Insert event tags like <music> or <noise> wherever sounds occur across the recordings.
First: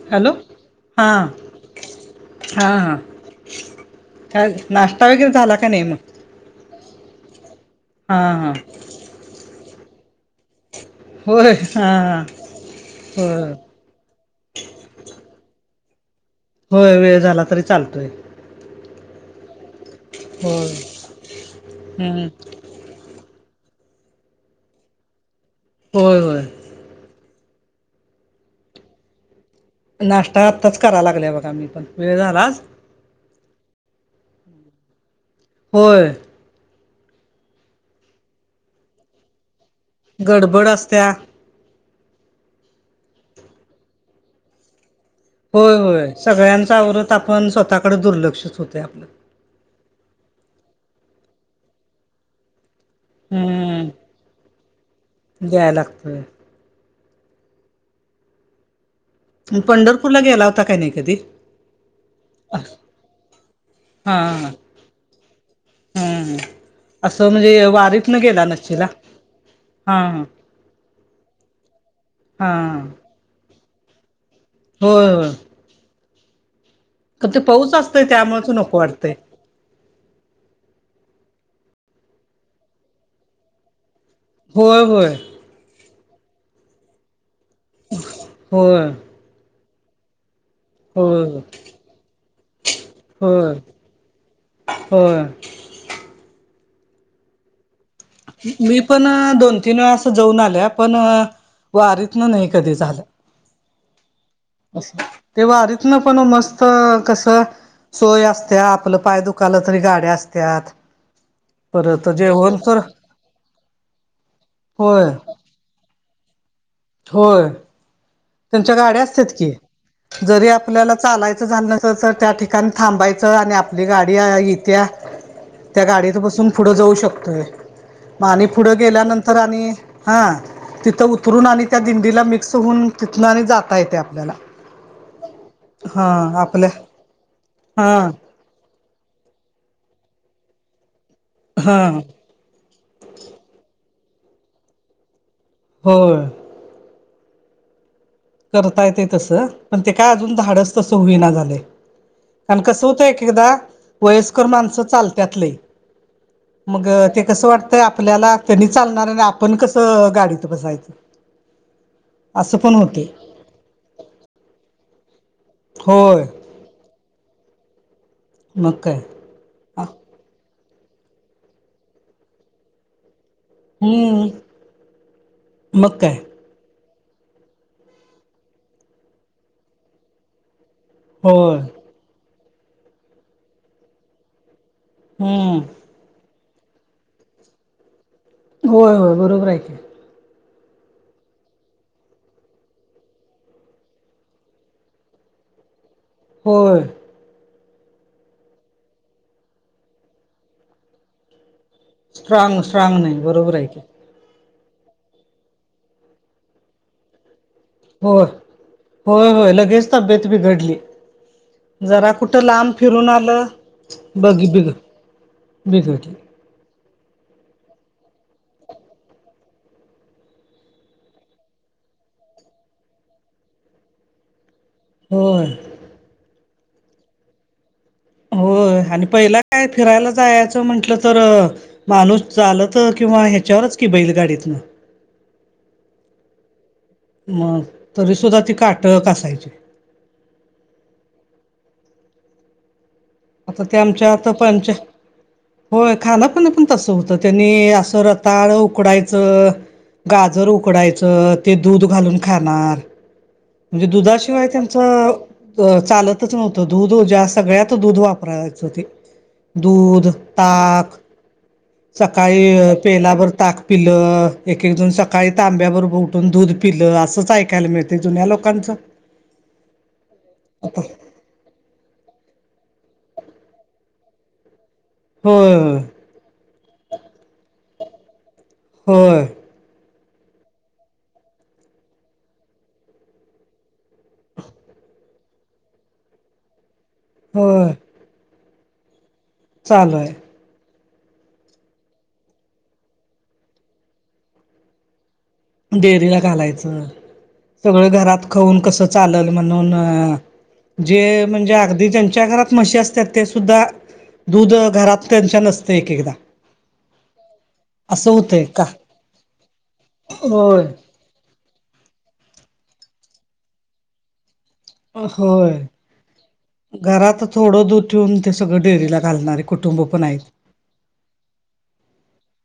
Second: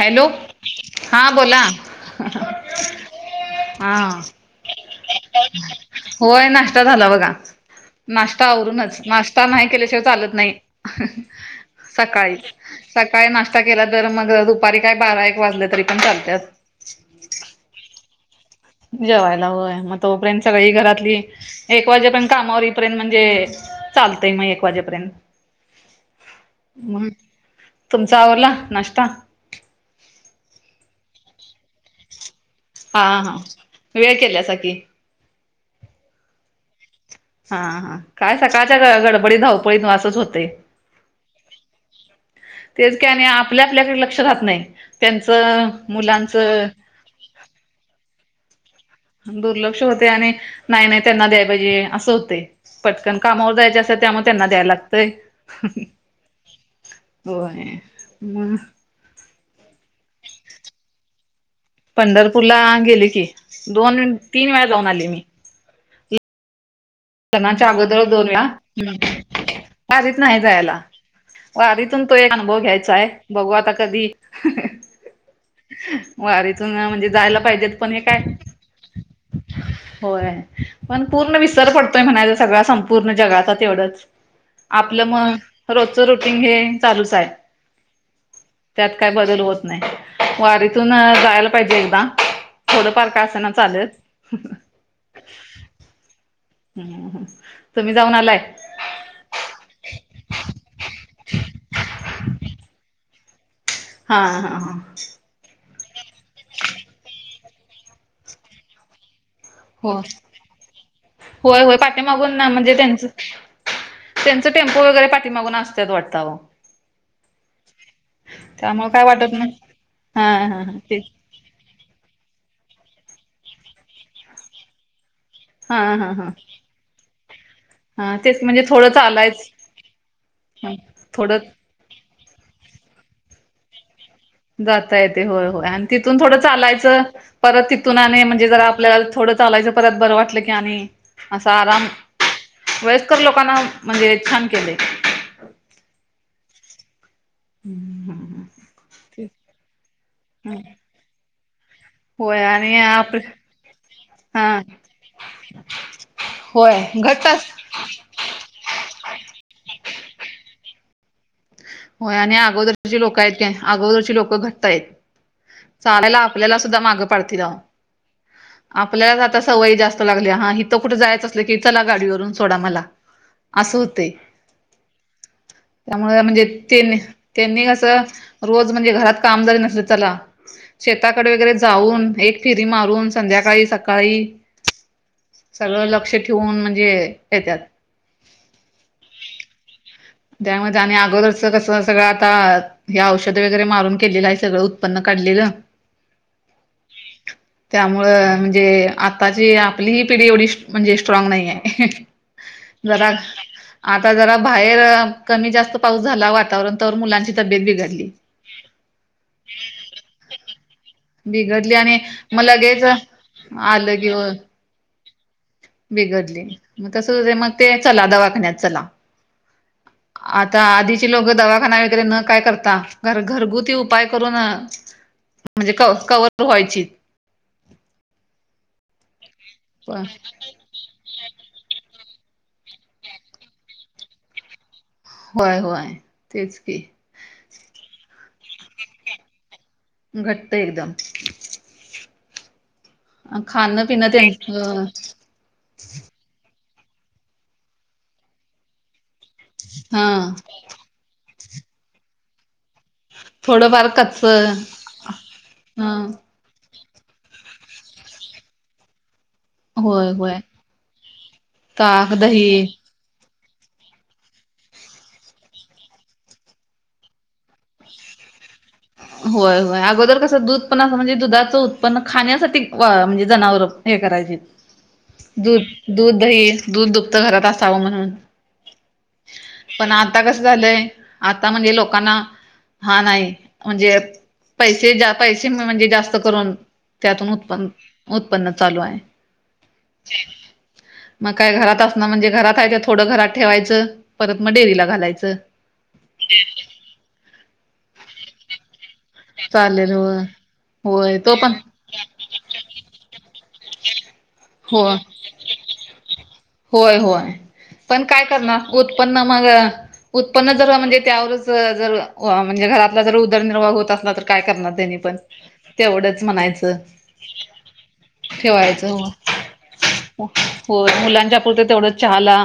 Hello हा बोला हा हा हा झाला का नाही मग होय नाश्ता झाला बघा हां नाश्ता हां आवरूनच नाश्ता नाही केल्याशिवाय चालत नाही होय हां हां सकाळी सकाळी होय नाश्ता गेला तर मग दुपारी काय बारा एक वाजले तरी पण चालत होय वेळ झाला तरी चालतोय जेवायला वय मग तोपर्यंत होय सगळी घरातली एक वाजे हम्म पर्ण कामावर म्हणजे चालतय मग वाजेपर्यंत होय होय मग तुमचा आवला नाश्ता नाश्ता आताच कराव लागले बघा मी पण वेळ झालाच हा हा वेळ केल्या स की होय हा हा काय सकाळच्या ग गडबडी धावपळीतवासच होते गडबड असत्या तेच का आणि आपल्या आपल्याकडे लक्ष राहत नाही त्यांचं मुलांचं त आपण स्वतःकडे दुर्लक्षच होतय आपलं दुर्लक्ष होते आणि नाही नाही त्यांना द्याय पाहिजे असं होते पटकन कामावर जायच असत हम्म त्यामु त्यांना द्यायला लागतय द्याय लागतोय होय म पंढरपूरला गेला होता काही नाही कधी पंढरपूरला गेले की दोन हां हां तीन वेळा जाऊन आले मी हम्म असं म्हणजे लग्नाच्या अगोदर वारीफ न दोन गेला वेळा नचीला वारीत नाही जायला वारीतून तो एक हा अनुभव घ्यायचा आहे बघू आता कधी होय होय वारीतून म्हणजे तर जायला ते पाऊच पाहिजेत पण हे असतय काय त्यामुळेच नको वाटतंय. होय पण पूर्ण विसर पडतोय म्हणायच सगळ संपूर्ण जगचा तेवढंच होय आपलं होय म रोजच रुटीन हे चालूच आहे होय त्यात काय बल होत नाही व तथून होय जायला पाहिजे एकदा थोडंफार काय असं ना चालेलच हो हम्म तु्म्ही जाऊन आलाय. मी पण दोन तीन वेळा अस जाऊन आल्या, पण वारीतन नाही कधी झालं. हा हा. हा. ते वारितन पण मस्त कस सोय असतिया, आपलं पाय दुख खाल तरी हो. गाड्या असत्यात होय होय परत पाठीमागून ना जेवण म्हणजे तर त्यांचं त्यांचं टेम्पो वगैरे पाठीमागून असत्यात वाटतय आओ. होय. त्यांच्या त्यामुळे गाड्या काय असत्यात वाटत की, नाही. हा जरी हा हा आपल्याला तेच. चालायचं झालं नसल तर त्या ठिकाणी कारण थांबायचं आणि आपली गाडी येतिया हा त्या हा गाडीत हा. बसून पुढं जाऊ शकतोय. हा मग तेच आणि म्हणजे पुढं थोडं गेल्यानंतर चालायच. आणि हा तिथं थोडं उतरून आणि आणि त्या दिंडीला मिक्स होऊन, तिथन आणि जाता येतेय आपल्याला जाता येतय होय होय आणि तिथून थोडं हा आपल्या चालायचं, परत तिथून आणि हा म्हणजे म्हणजे जरा आपल्याला थोडं चालायचं, परत बरं वाटलं की आणि आसं हा आराम वयस्कर लोकांना म्हंजे छान केलय. होय. <unintelligible> करता येतय तसं, पण ते काय अजून धाडस तसं होईना झालय. होय आण आणि कसं होतंय? आप एक एकदा हा वयस्कर माणसं चालत्यात लई. होय मग ते घट्ट कसं वाटतय आपल्याला, तेनी चालणार आणि आपण कसं गाडीत बसायचं. होय आणि असं पण अगोदरची जी होते लोक आहेत, अगोदरची लोक घट्ट हाईत. चालायला होय आपल्याला सुद्धा मागं पाडतील आओ, मग काय आपल्यालाच आता सवय जास्त लत लागलीया हा हीथ कुठ जायचं असले की, चला गाडीवरून सोडा मला आसं होतय. हम्म मग काय व्हय म्हणजे तेनी कस रोज म्हणजे, घरात कामजरी नसले तरी चला. शेताकडे वगैरे होय जाऊन, एक फिरी मारून संध्याकाळी, सकाळी हम्म सगळं लक्ष ठेवून म्हणजे ये येत्यात होय होय बरोबर हाय की त्यामध् ते आणि अगोदरच कस सगळं, आता हे औषध वगैरे मारून केलेलं आहे. सगळं उत्पन्न काढलेलं. होय. त्यामुळं अ म्हणजे अ आताची आपली ही पिढी एवढी म्हणजे स्ट्राँग नाही हाय. स्ट्रांग स्ट्रांग जरा नाही बरोबर आहे की आता जरा बाहेर कमी जास्त जास्त पाऊस झाला, वातावरण तवर मुलांची तब्येत बिघडली. होय होय होय लगेच तब्येत बिघडली. बिघडली आणि जरा कुठ मग लांब लगेच फिरून आलं की बघी बिघ बिघडली मग कस होतय? चला दवाखान्यात चला हां <inaudible> आता आधीची लोक दवाखाना वगैरे न काय करता, घर घरगुती उपाय करून अ होय. ती कव कव्हर पण व्हायची. होय आणि पहिला काय पण फिरायला, जायाच म्हंटलं तर तर माणूस चालत किंवा ह्याच्यावरच की बैल गाडीत व्हय व्हय तेच की मग तरी सुुद्धा ती काटक असायची. घट्ट एकदम आता खाणं पिणं आमच्यात ते पंच होय खानापिन पण तसं होतं, त्यांनी असं रताळ उकडायचं हा गाजर उकडायचं, ते दूध घालून खाणार म्हणजे थोडंफार कच्च दुधाशिवाय त्यांच अ हा चालतच नव्हतं. दूध दूध ज्या सगळ्यात दूध वापरायच, ते दूध, होय होय ताक ताक सकाळी दही पेलावर ताक पिलं एक एक दोन सकाळी तांब्यावर बोटून दूध पिलं असंच ऐकायला मिळतं. ते जुन्या लोकांचं होय होय अगोदर कसं दूध आता पण अस म्हणजे दुधाच पण खाण्यासाठी म्हणजे जनावर हे करायची होय होय दूध दूध दही दूध दुप्त घरात असावं म्हणून. हो पण आता कसं झालंय आता म्हणजे लोकांना हा नाही म्हणजे पैसे पैसे म्हणजे जास्त करून त्यातून उत्पन्न होय उत्पन्न चालू आहे. चालू आहे. मग काय घरात असणार म्हणजे घरात आहे का थोडं घरात ठेवायचं परत मग डेअरीला घालायचं. डेअरीला घालायचं सगळं घरात खाऊन कस चा म्हणून चालेल होय जे होय तो म्हणजे पण अगदी ज्यांच्या घरात म्हशी अस ते सुद्धा दूध हो घरात त्यांच्या नसते एक एकदा. होय होय पण असं काय होतंय का करणार उत्पन्न माग उत्पन्न होय जर म्हणजे त्यावरच जर म्हणजे घरातला जर उदरनिर्वाह होत असला तर. काय करणार त्यांनी पण होय तेवढंच म्हणायचं घरात थोडं दूध ठेवून ते सगळं ठेवायचं डेअरीला घालणारे कुटुंब पण आहेत हो. हो मुलां तेवढ चहाला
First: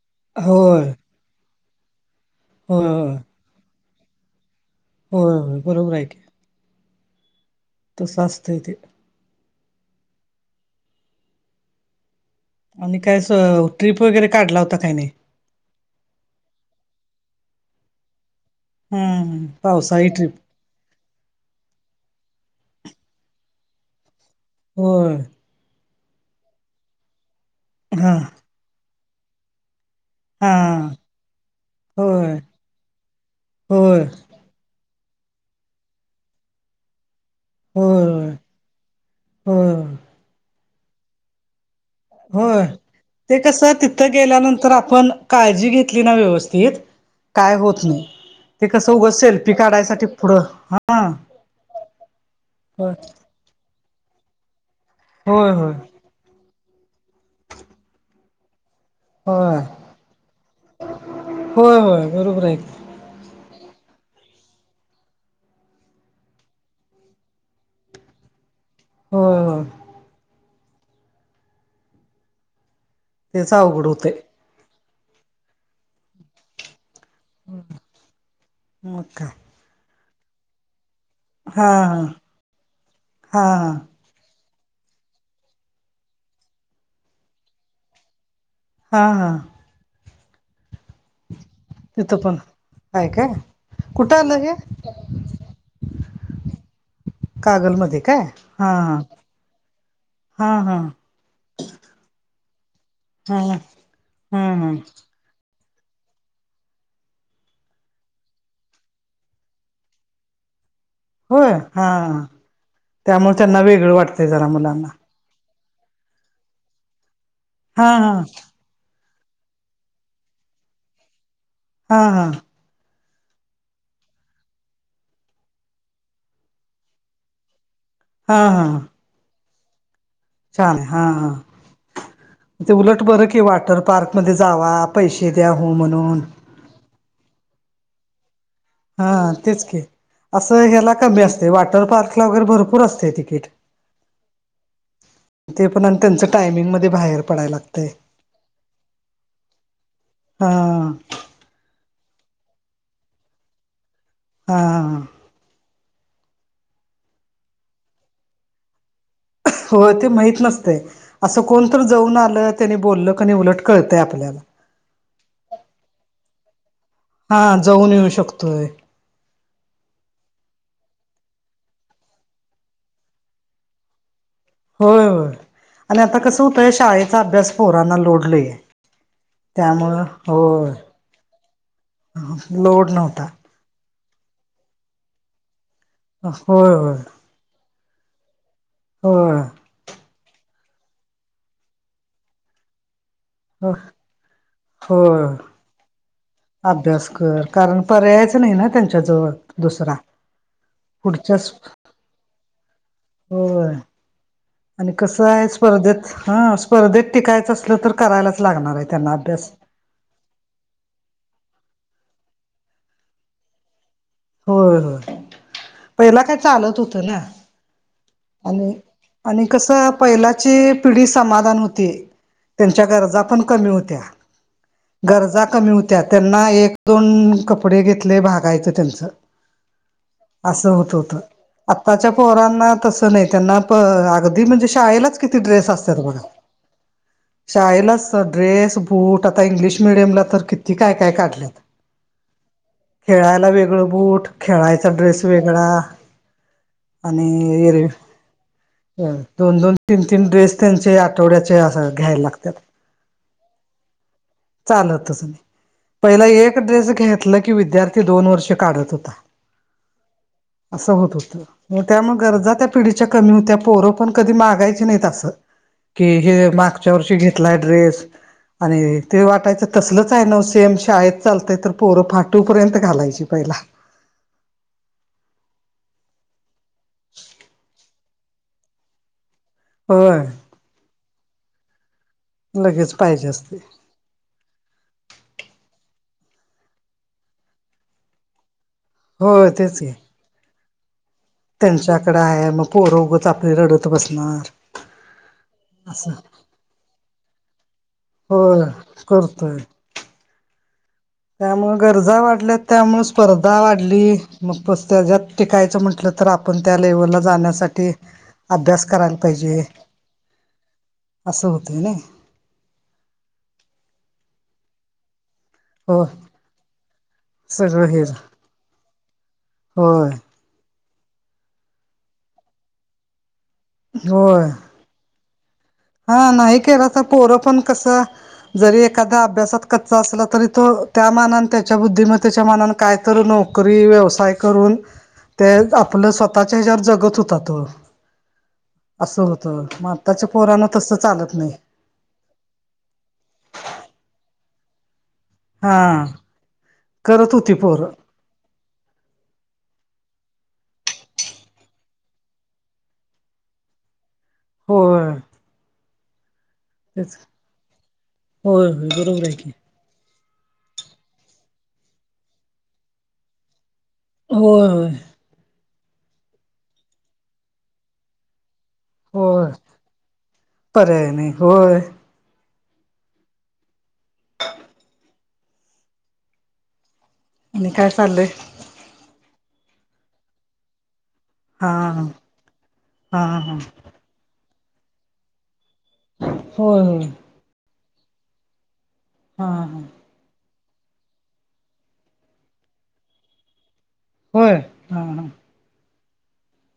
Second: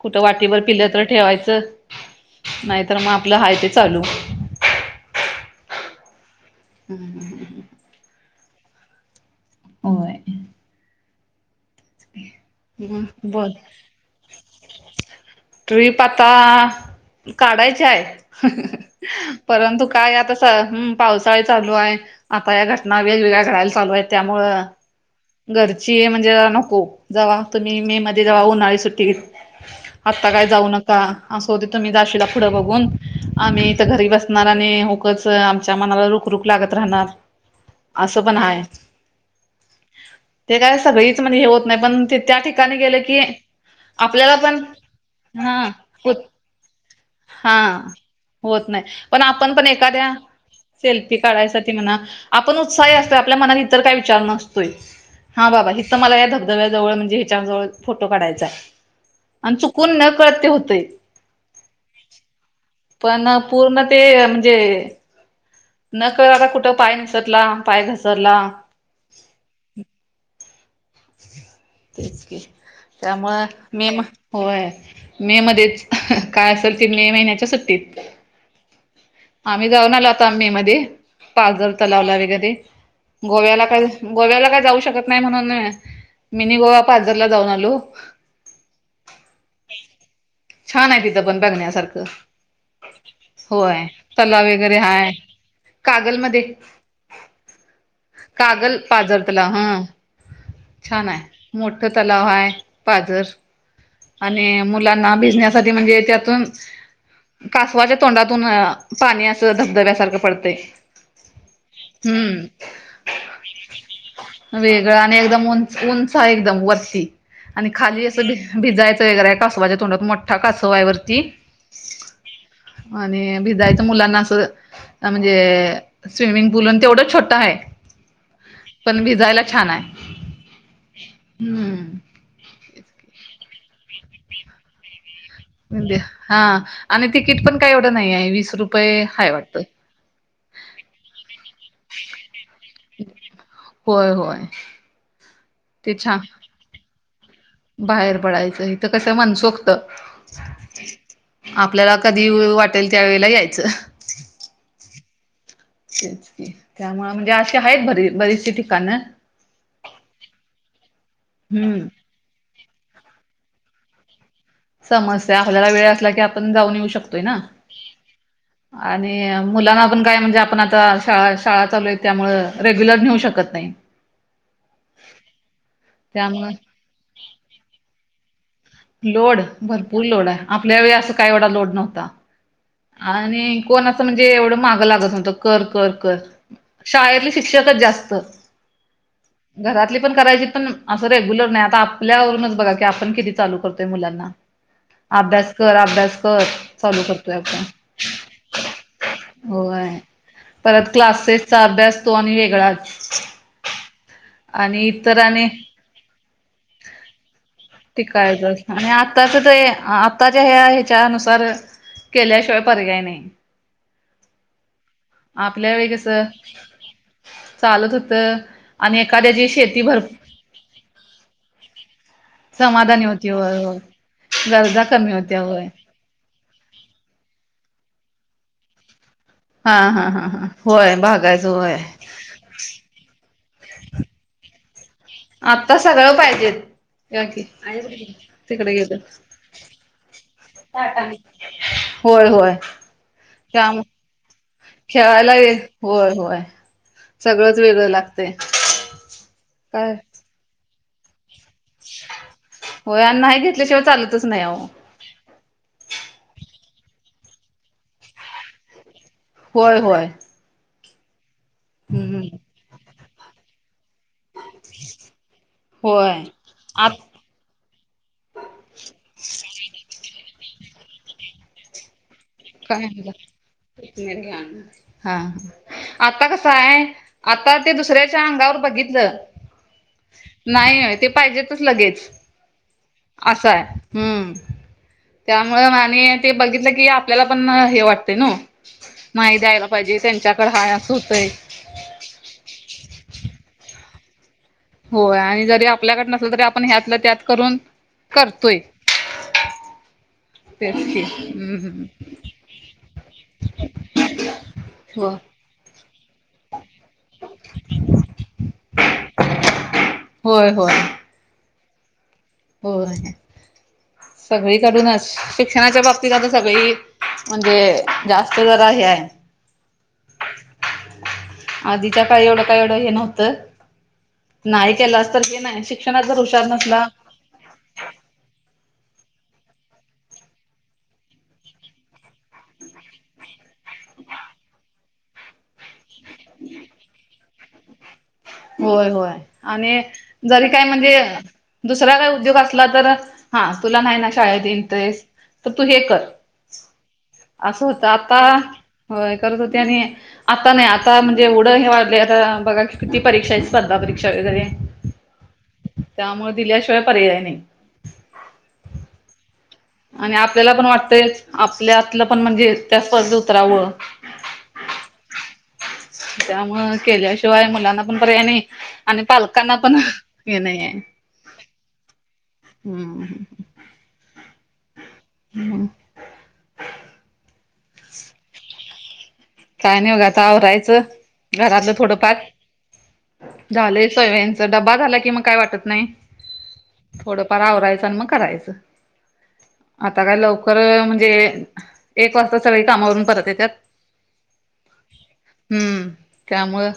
कुठ वाटीवर होय पिलं तर ठेवायच नाही होय होय मग हाय ते चालू. हो हो बरोबर आहे की. <unintelligible> तस असत ते‌. हो ह आणि काय ट्रीप वगैरे काढला होता काही नाही. ट्रीप आता काढायची आहे. हम्म परंतु पावसाळी काय आता ट्रिप पावसाळा ही चालू आहे आता या घटना वेगवेगळ्या घडायला चालू आहेत त्यामुळं हो घरची म्हणजे नको जव्हा तुम्ही मे हा मध्ये जव्हा उन्हाळी सुट्टी आत्ता काय हा जाऊ नका असं होते तु मी जाशीला होय पुढं बघून. आम्ही इथं होय होय घरी बसणार आणि होकच आमच्या मनाला रुख रुख लागत राहणार. असं पण हाय. हो ते काय सगळीच म्हणजे हे होत नाही पण ते त्या होय ठिकाणी गेलं की ते कसं तिथं आपल्याला पण गेल्यानंतर आपण हा काळजी घेतली ना व्यवस्थित काय हा होत नाही. होत ते नाही कसं उगच पण आपण सेल्फी पण काढायसाठी एखाद्या पुढं हा सेल्फी काढायसाठी म्हणा आपण होय उत्साही असतो. आपल्या मनात इतर काय विचार नसतोय हा होय बाबा तर मला या धबधब्याजवळ म्हणजे ह्याच्याजवळ फोटो काढायचाय. आणि होय चुकून न कळते होतय. होय होय बरोबर आहे पण पूर्ण ते म्हणजे नकळ आता कुठं पाय निसटला पाय घसरला हो तेच क त्यामुळं तेच अवघड होतय <unintelligible> होय मे मध्येच काय असेल ते मे महिन्यात. सुट्टीत मग काय आम्ही जाऊन आलो आता मे मध्ये. हा पाजर हा तलावला वगैरे हा गोव्याला हा काय गोव्याला काय जाऊ शकत नाही म्हणून. मिनी गोवा आप आजारला जाऊन आलो. हां हां छान आहे तिथं पण बघण्यासारखं तिथं पण काय काय होय कुठं तला आलं हे वगैरे हाय कागलमध्ये कागलमध्येध्ये कागल पाजर तला हा हा हा छान आहे. मोठ तलाव हा पाझर हा हा आणि हम्म हम्म मुलांना भिजन्यासाठी म्हणजे त्यातून कासवाच्या तोंडातून पाणी असं धबधब्यासारखं पडतंय. होय हा हम्म त्यामुळे त्यांना वेगळं वाटतंय जरा मुलांना वेगळं आणि एकदम उंच, उंच आहे एकदम वरती आणि हा खाली हा अस. भिजायचं वगैरे आहे कासवाच्या तोंडात मोठा कासव आहे वरती. हा हा आणि भिजायचं मुलांना असं. म्हणजे स्विमिंग पूल तेवढं छोटं आहे. हा हा पण भिजायला छान आहे. छान आहे हा हा हम्म ते उलट बरं कि वॉटर पार्क मध्ये जाव पैसे द्याहू म्हणून हा आणि तिकीट पण काय एवढं नाही आहे वीस रुपय हा तेच के असं ह्याला कमी असते वॉटर पार्कला वगैरे भरपूर असते तिकीट होय होय. ते पण आणि त्यांचं टायमिंगमध्येध्ये बाहेर पडाला लागत. बाहेर पडायचं इथ कसं म्हणसोखत हा आपल्याला कधी वाटेल त्यावेेळेला यायचं. हा ह च क त्यामुळे म्हणजे आज आहेतरी बरीचशी ठिकाणं. हो ते माहत नसते असं कोणत हम्म जाऊन आलं त्यानी बोललं कणी उलट कळतय आपल्याला समस्या आपल्याला वेळ असला की आपण जाऊन येऊ शकतो. हा जाऊन येऊ शकतोय. आणि मुलांना आपण काय म्हणजे आपण आता शाळा शाळा चालू आहे त्यामुळं रेग्युलर नेऊ शकत नाही. होय होय आणि आता कसं त्यामुळं हुतंय शाळेचा अभ्यास पोरांना लोड लई आहे. लोड भरपूर लोड आहे आपल्या वेळी असं काही एवढा लोड नव्हता. लोड नव्हता आणि कोण असं म्हणजे एवढं मागं लागत नव्हतं कर कर. कर होय शाळेतले शिक्षकच जास्त होय घरातली पण करायची पण असं रेग्युलर नाही आता आपल्यावरूनच बघा की आपण किती? चालू होय करतोय मुलांना होय अभ्यास कर, अभ्यास कर चालू अभ्यास कर. कारण पर्यायच नाही ना त्यांच्याजवळ दुसरा होय परत पुढच्या क्लासेसचा अभ्यास तो आणि वेगळाच होय आणि इतर कसं आहे आणि स्पर्धेत हा स्पर्धेत टिकायचं असलं तर करायलाच टिकायचंच लागणार आहे आणि त्यांना आताच अभ्यास ते आताच्या ह्या ह्याच्यानुसार केल्याशिवाय पर्याय नाही. होय होय आपल्या वेळी पहिला कसं काय चालत होतं ना. चालत होतं आणि आणि एखाद्याची शेती कसं भर पहिलाची पिढी समाधान होती. त्यांच्या समाधानी गरजा होती पण होय कमी होय होत्या गरजा कमी होत्या गरजा होय कमी होत त्या त्यांना एक दोन कपडे घेतले भागायचं त्यांचं हा हा हा हा असं होत होय होतं. भागायचं होय आताच्या पोरांना पणय त्यांना प अगदी म्हणजे शाळेलाच किती ड्रेस आता असत्यात सगळं बघा. पाहिजेत या की शाळेलाच स तिकडे ड्रेस, गेलं बूट आता इंग्लिश मिडियमला तर किती काय काय काढलेत. होय होय. खेळायला त्यामु वेगळं बूट, खेळायचा ड्रेस खेळायला वेगळा होय आणि एरव्ही ते होय दोन दोन तीन तीन ड्रेस त्यांचे आठवड्याचे अस घ्यायला लागत्यात. हो आणि न्हाय घेतल्याशिवाय चालतच नाय आहो. चालतच नाय. पहिला एक ड्रेस घेतला की विद्यार्थी दोन वर्ष काढत होता. होय होय. असं होत होतं, म त्यामुळ हम्म गरजा त्या पिढीच्या कमी होत्या पोर आपण कधी मागायची नाहीत असं की होय हे आत मागच्या वर्षी घे फाटलाय ड्रेस आणि ते वाटायचं तसलच आहे न्हवं सेम शाळेत चालतय तर पोर फाट टू पर्यंत काय झालं? घालायची पहिला हा आता कसंहाय, आता ते दुसऱ्या च्या अंगावर बघितलं. होय. नाय नाय ते पाहिजेतच लगेच लगेच पाहिजे असं असते हाय. हम्म त्यामुळं आणि ते बघितलं की आपल्याला पण हे वाटतंय न ओ नाही होय द्यायला पाहिजे त्यांच्याकड हाय अस होतंय. त्यांच्याकड आहे मग पोरं उगच आपली रडत बसणार. होय आणि जरी आपल्याकडं असं नसलं तरी आपण ह्यातला त्यात करून करतोय. होय करतोय. तेेच की, हम्म त्यामुळ हम्म. गरजा वाढल्यात त्यामुळ स्पर्धा वाढली मग प हो त्याज्यात टिकायचं म्हटलं तर आपण त्या लेवलला जाण्यासाठी अभ्यास करायला पाहिजे. होय होय असं होतय नय. होय सगळी कडून अश शिक्षणाच्या हो बाबतीत आता सगळी म्हणजे सगळं हे जास्त जरा हे हाय. होय. आधी का काय एवढं काय एवढं हे नव्हतं होय नाही केलंस तर हे नाय शिक शिक्षणात जर हा हुशार नाही केला नसला तर पोरं पण कसं जरी एखादा अभ्यासात कच्चा असला तरी तो त्या मानानं त्याच्या बुद्धिमतेच्या त्याच्या मनानं कायतर नोकरी व्यवसाय करून ते आपलं स्वत् स्वतःच्या ह्याज्यावर जगत होता तो होय होय असं होतं आणि मग आताच्या जरी काय पोरानं तसं म्हणजे चालत नाही दुसरा काय उद्योग असला तर हा तुला न्हाय ना शाळेत इंटरेस्ट त तू हा हे कर करत होती असं होत पोरं आप आता होय करत होते आणि आता नाय आत आता म्हणजे एवढं हे वाढलय आता बघा की किती परीक्षाची स्पर्धा परीक्षा वगैरे होय. त्यामुळ दिल्याशिवाय तेच पर्याय नाही. होय होय बरोबर हाय की, आणि आपल्याला पण वाटतयचं आपल्या आतलं पण म्हणजे त्या स्पर्धेत उतरावं होय होय. त्यामुळ केल्याशिवाय मुलांना पण पर्याय नाय. आणि होय पालकांना पण हे नाही आहे पर्याय नाही होय हम्म हम्म आणि काय चाललंय? आणि काही नाही बघा आवरायचं हा घरातलं हा थोडंफार हा हा झाले. डबा झाला की मग काय वाटतं नाही. होय होय थोडंफार आवरायचं आणि मग करायचं हा हा आता काय लव खरं म्हणजे एक वाजता सगळी कामावरून परत ये त्यात होय हा हा हम्म त्यामुळे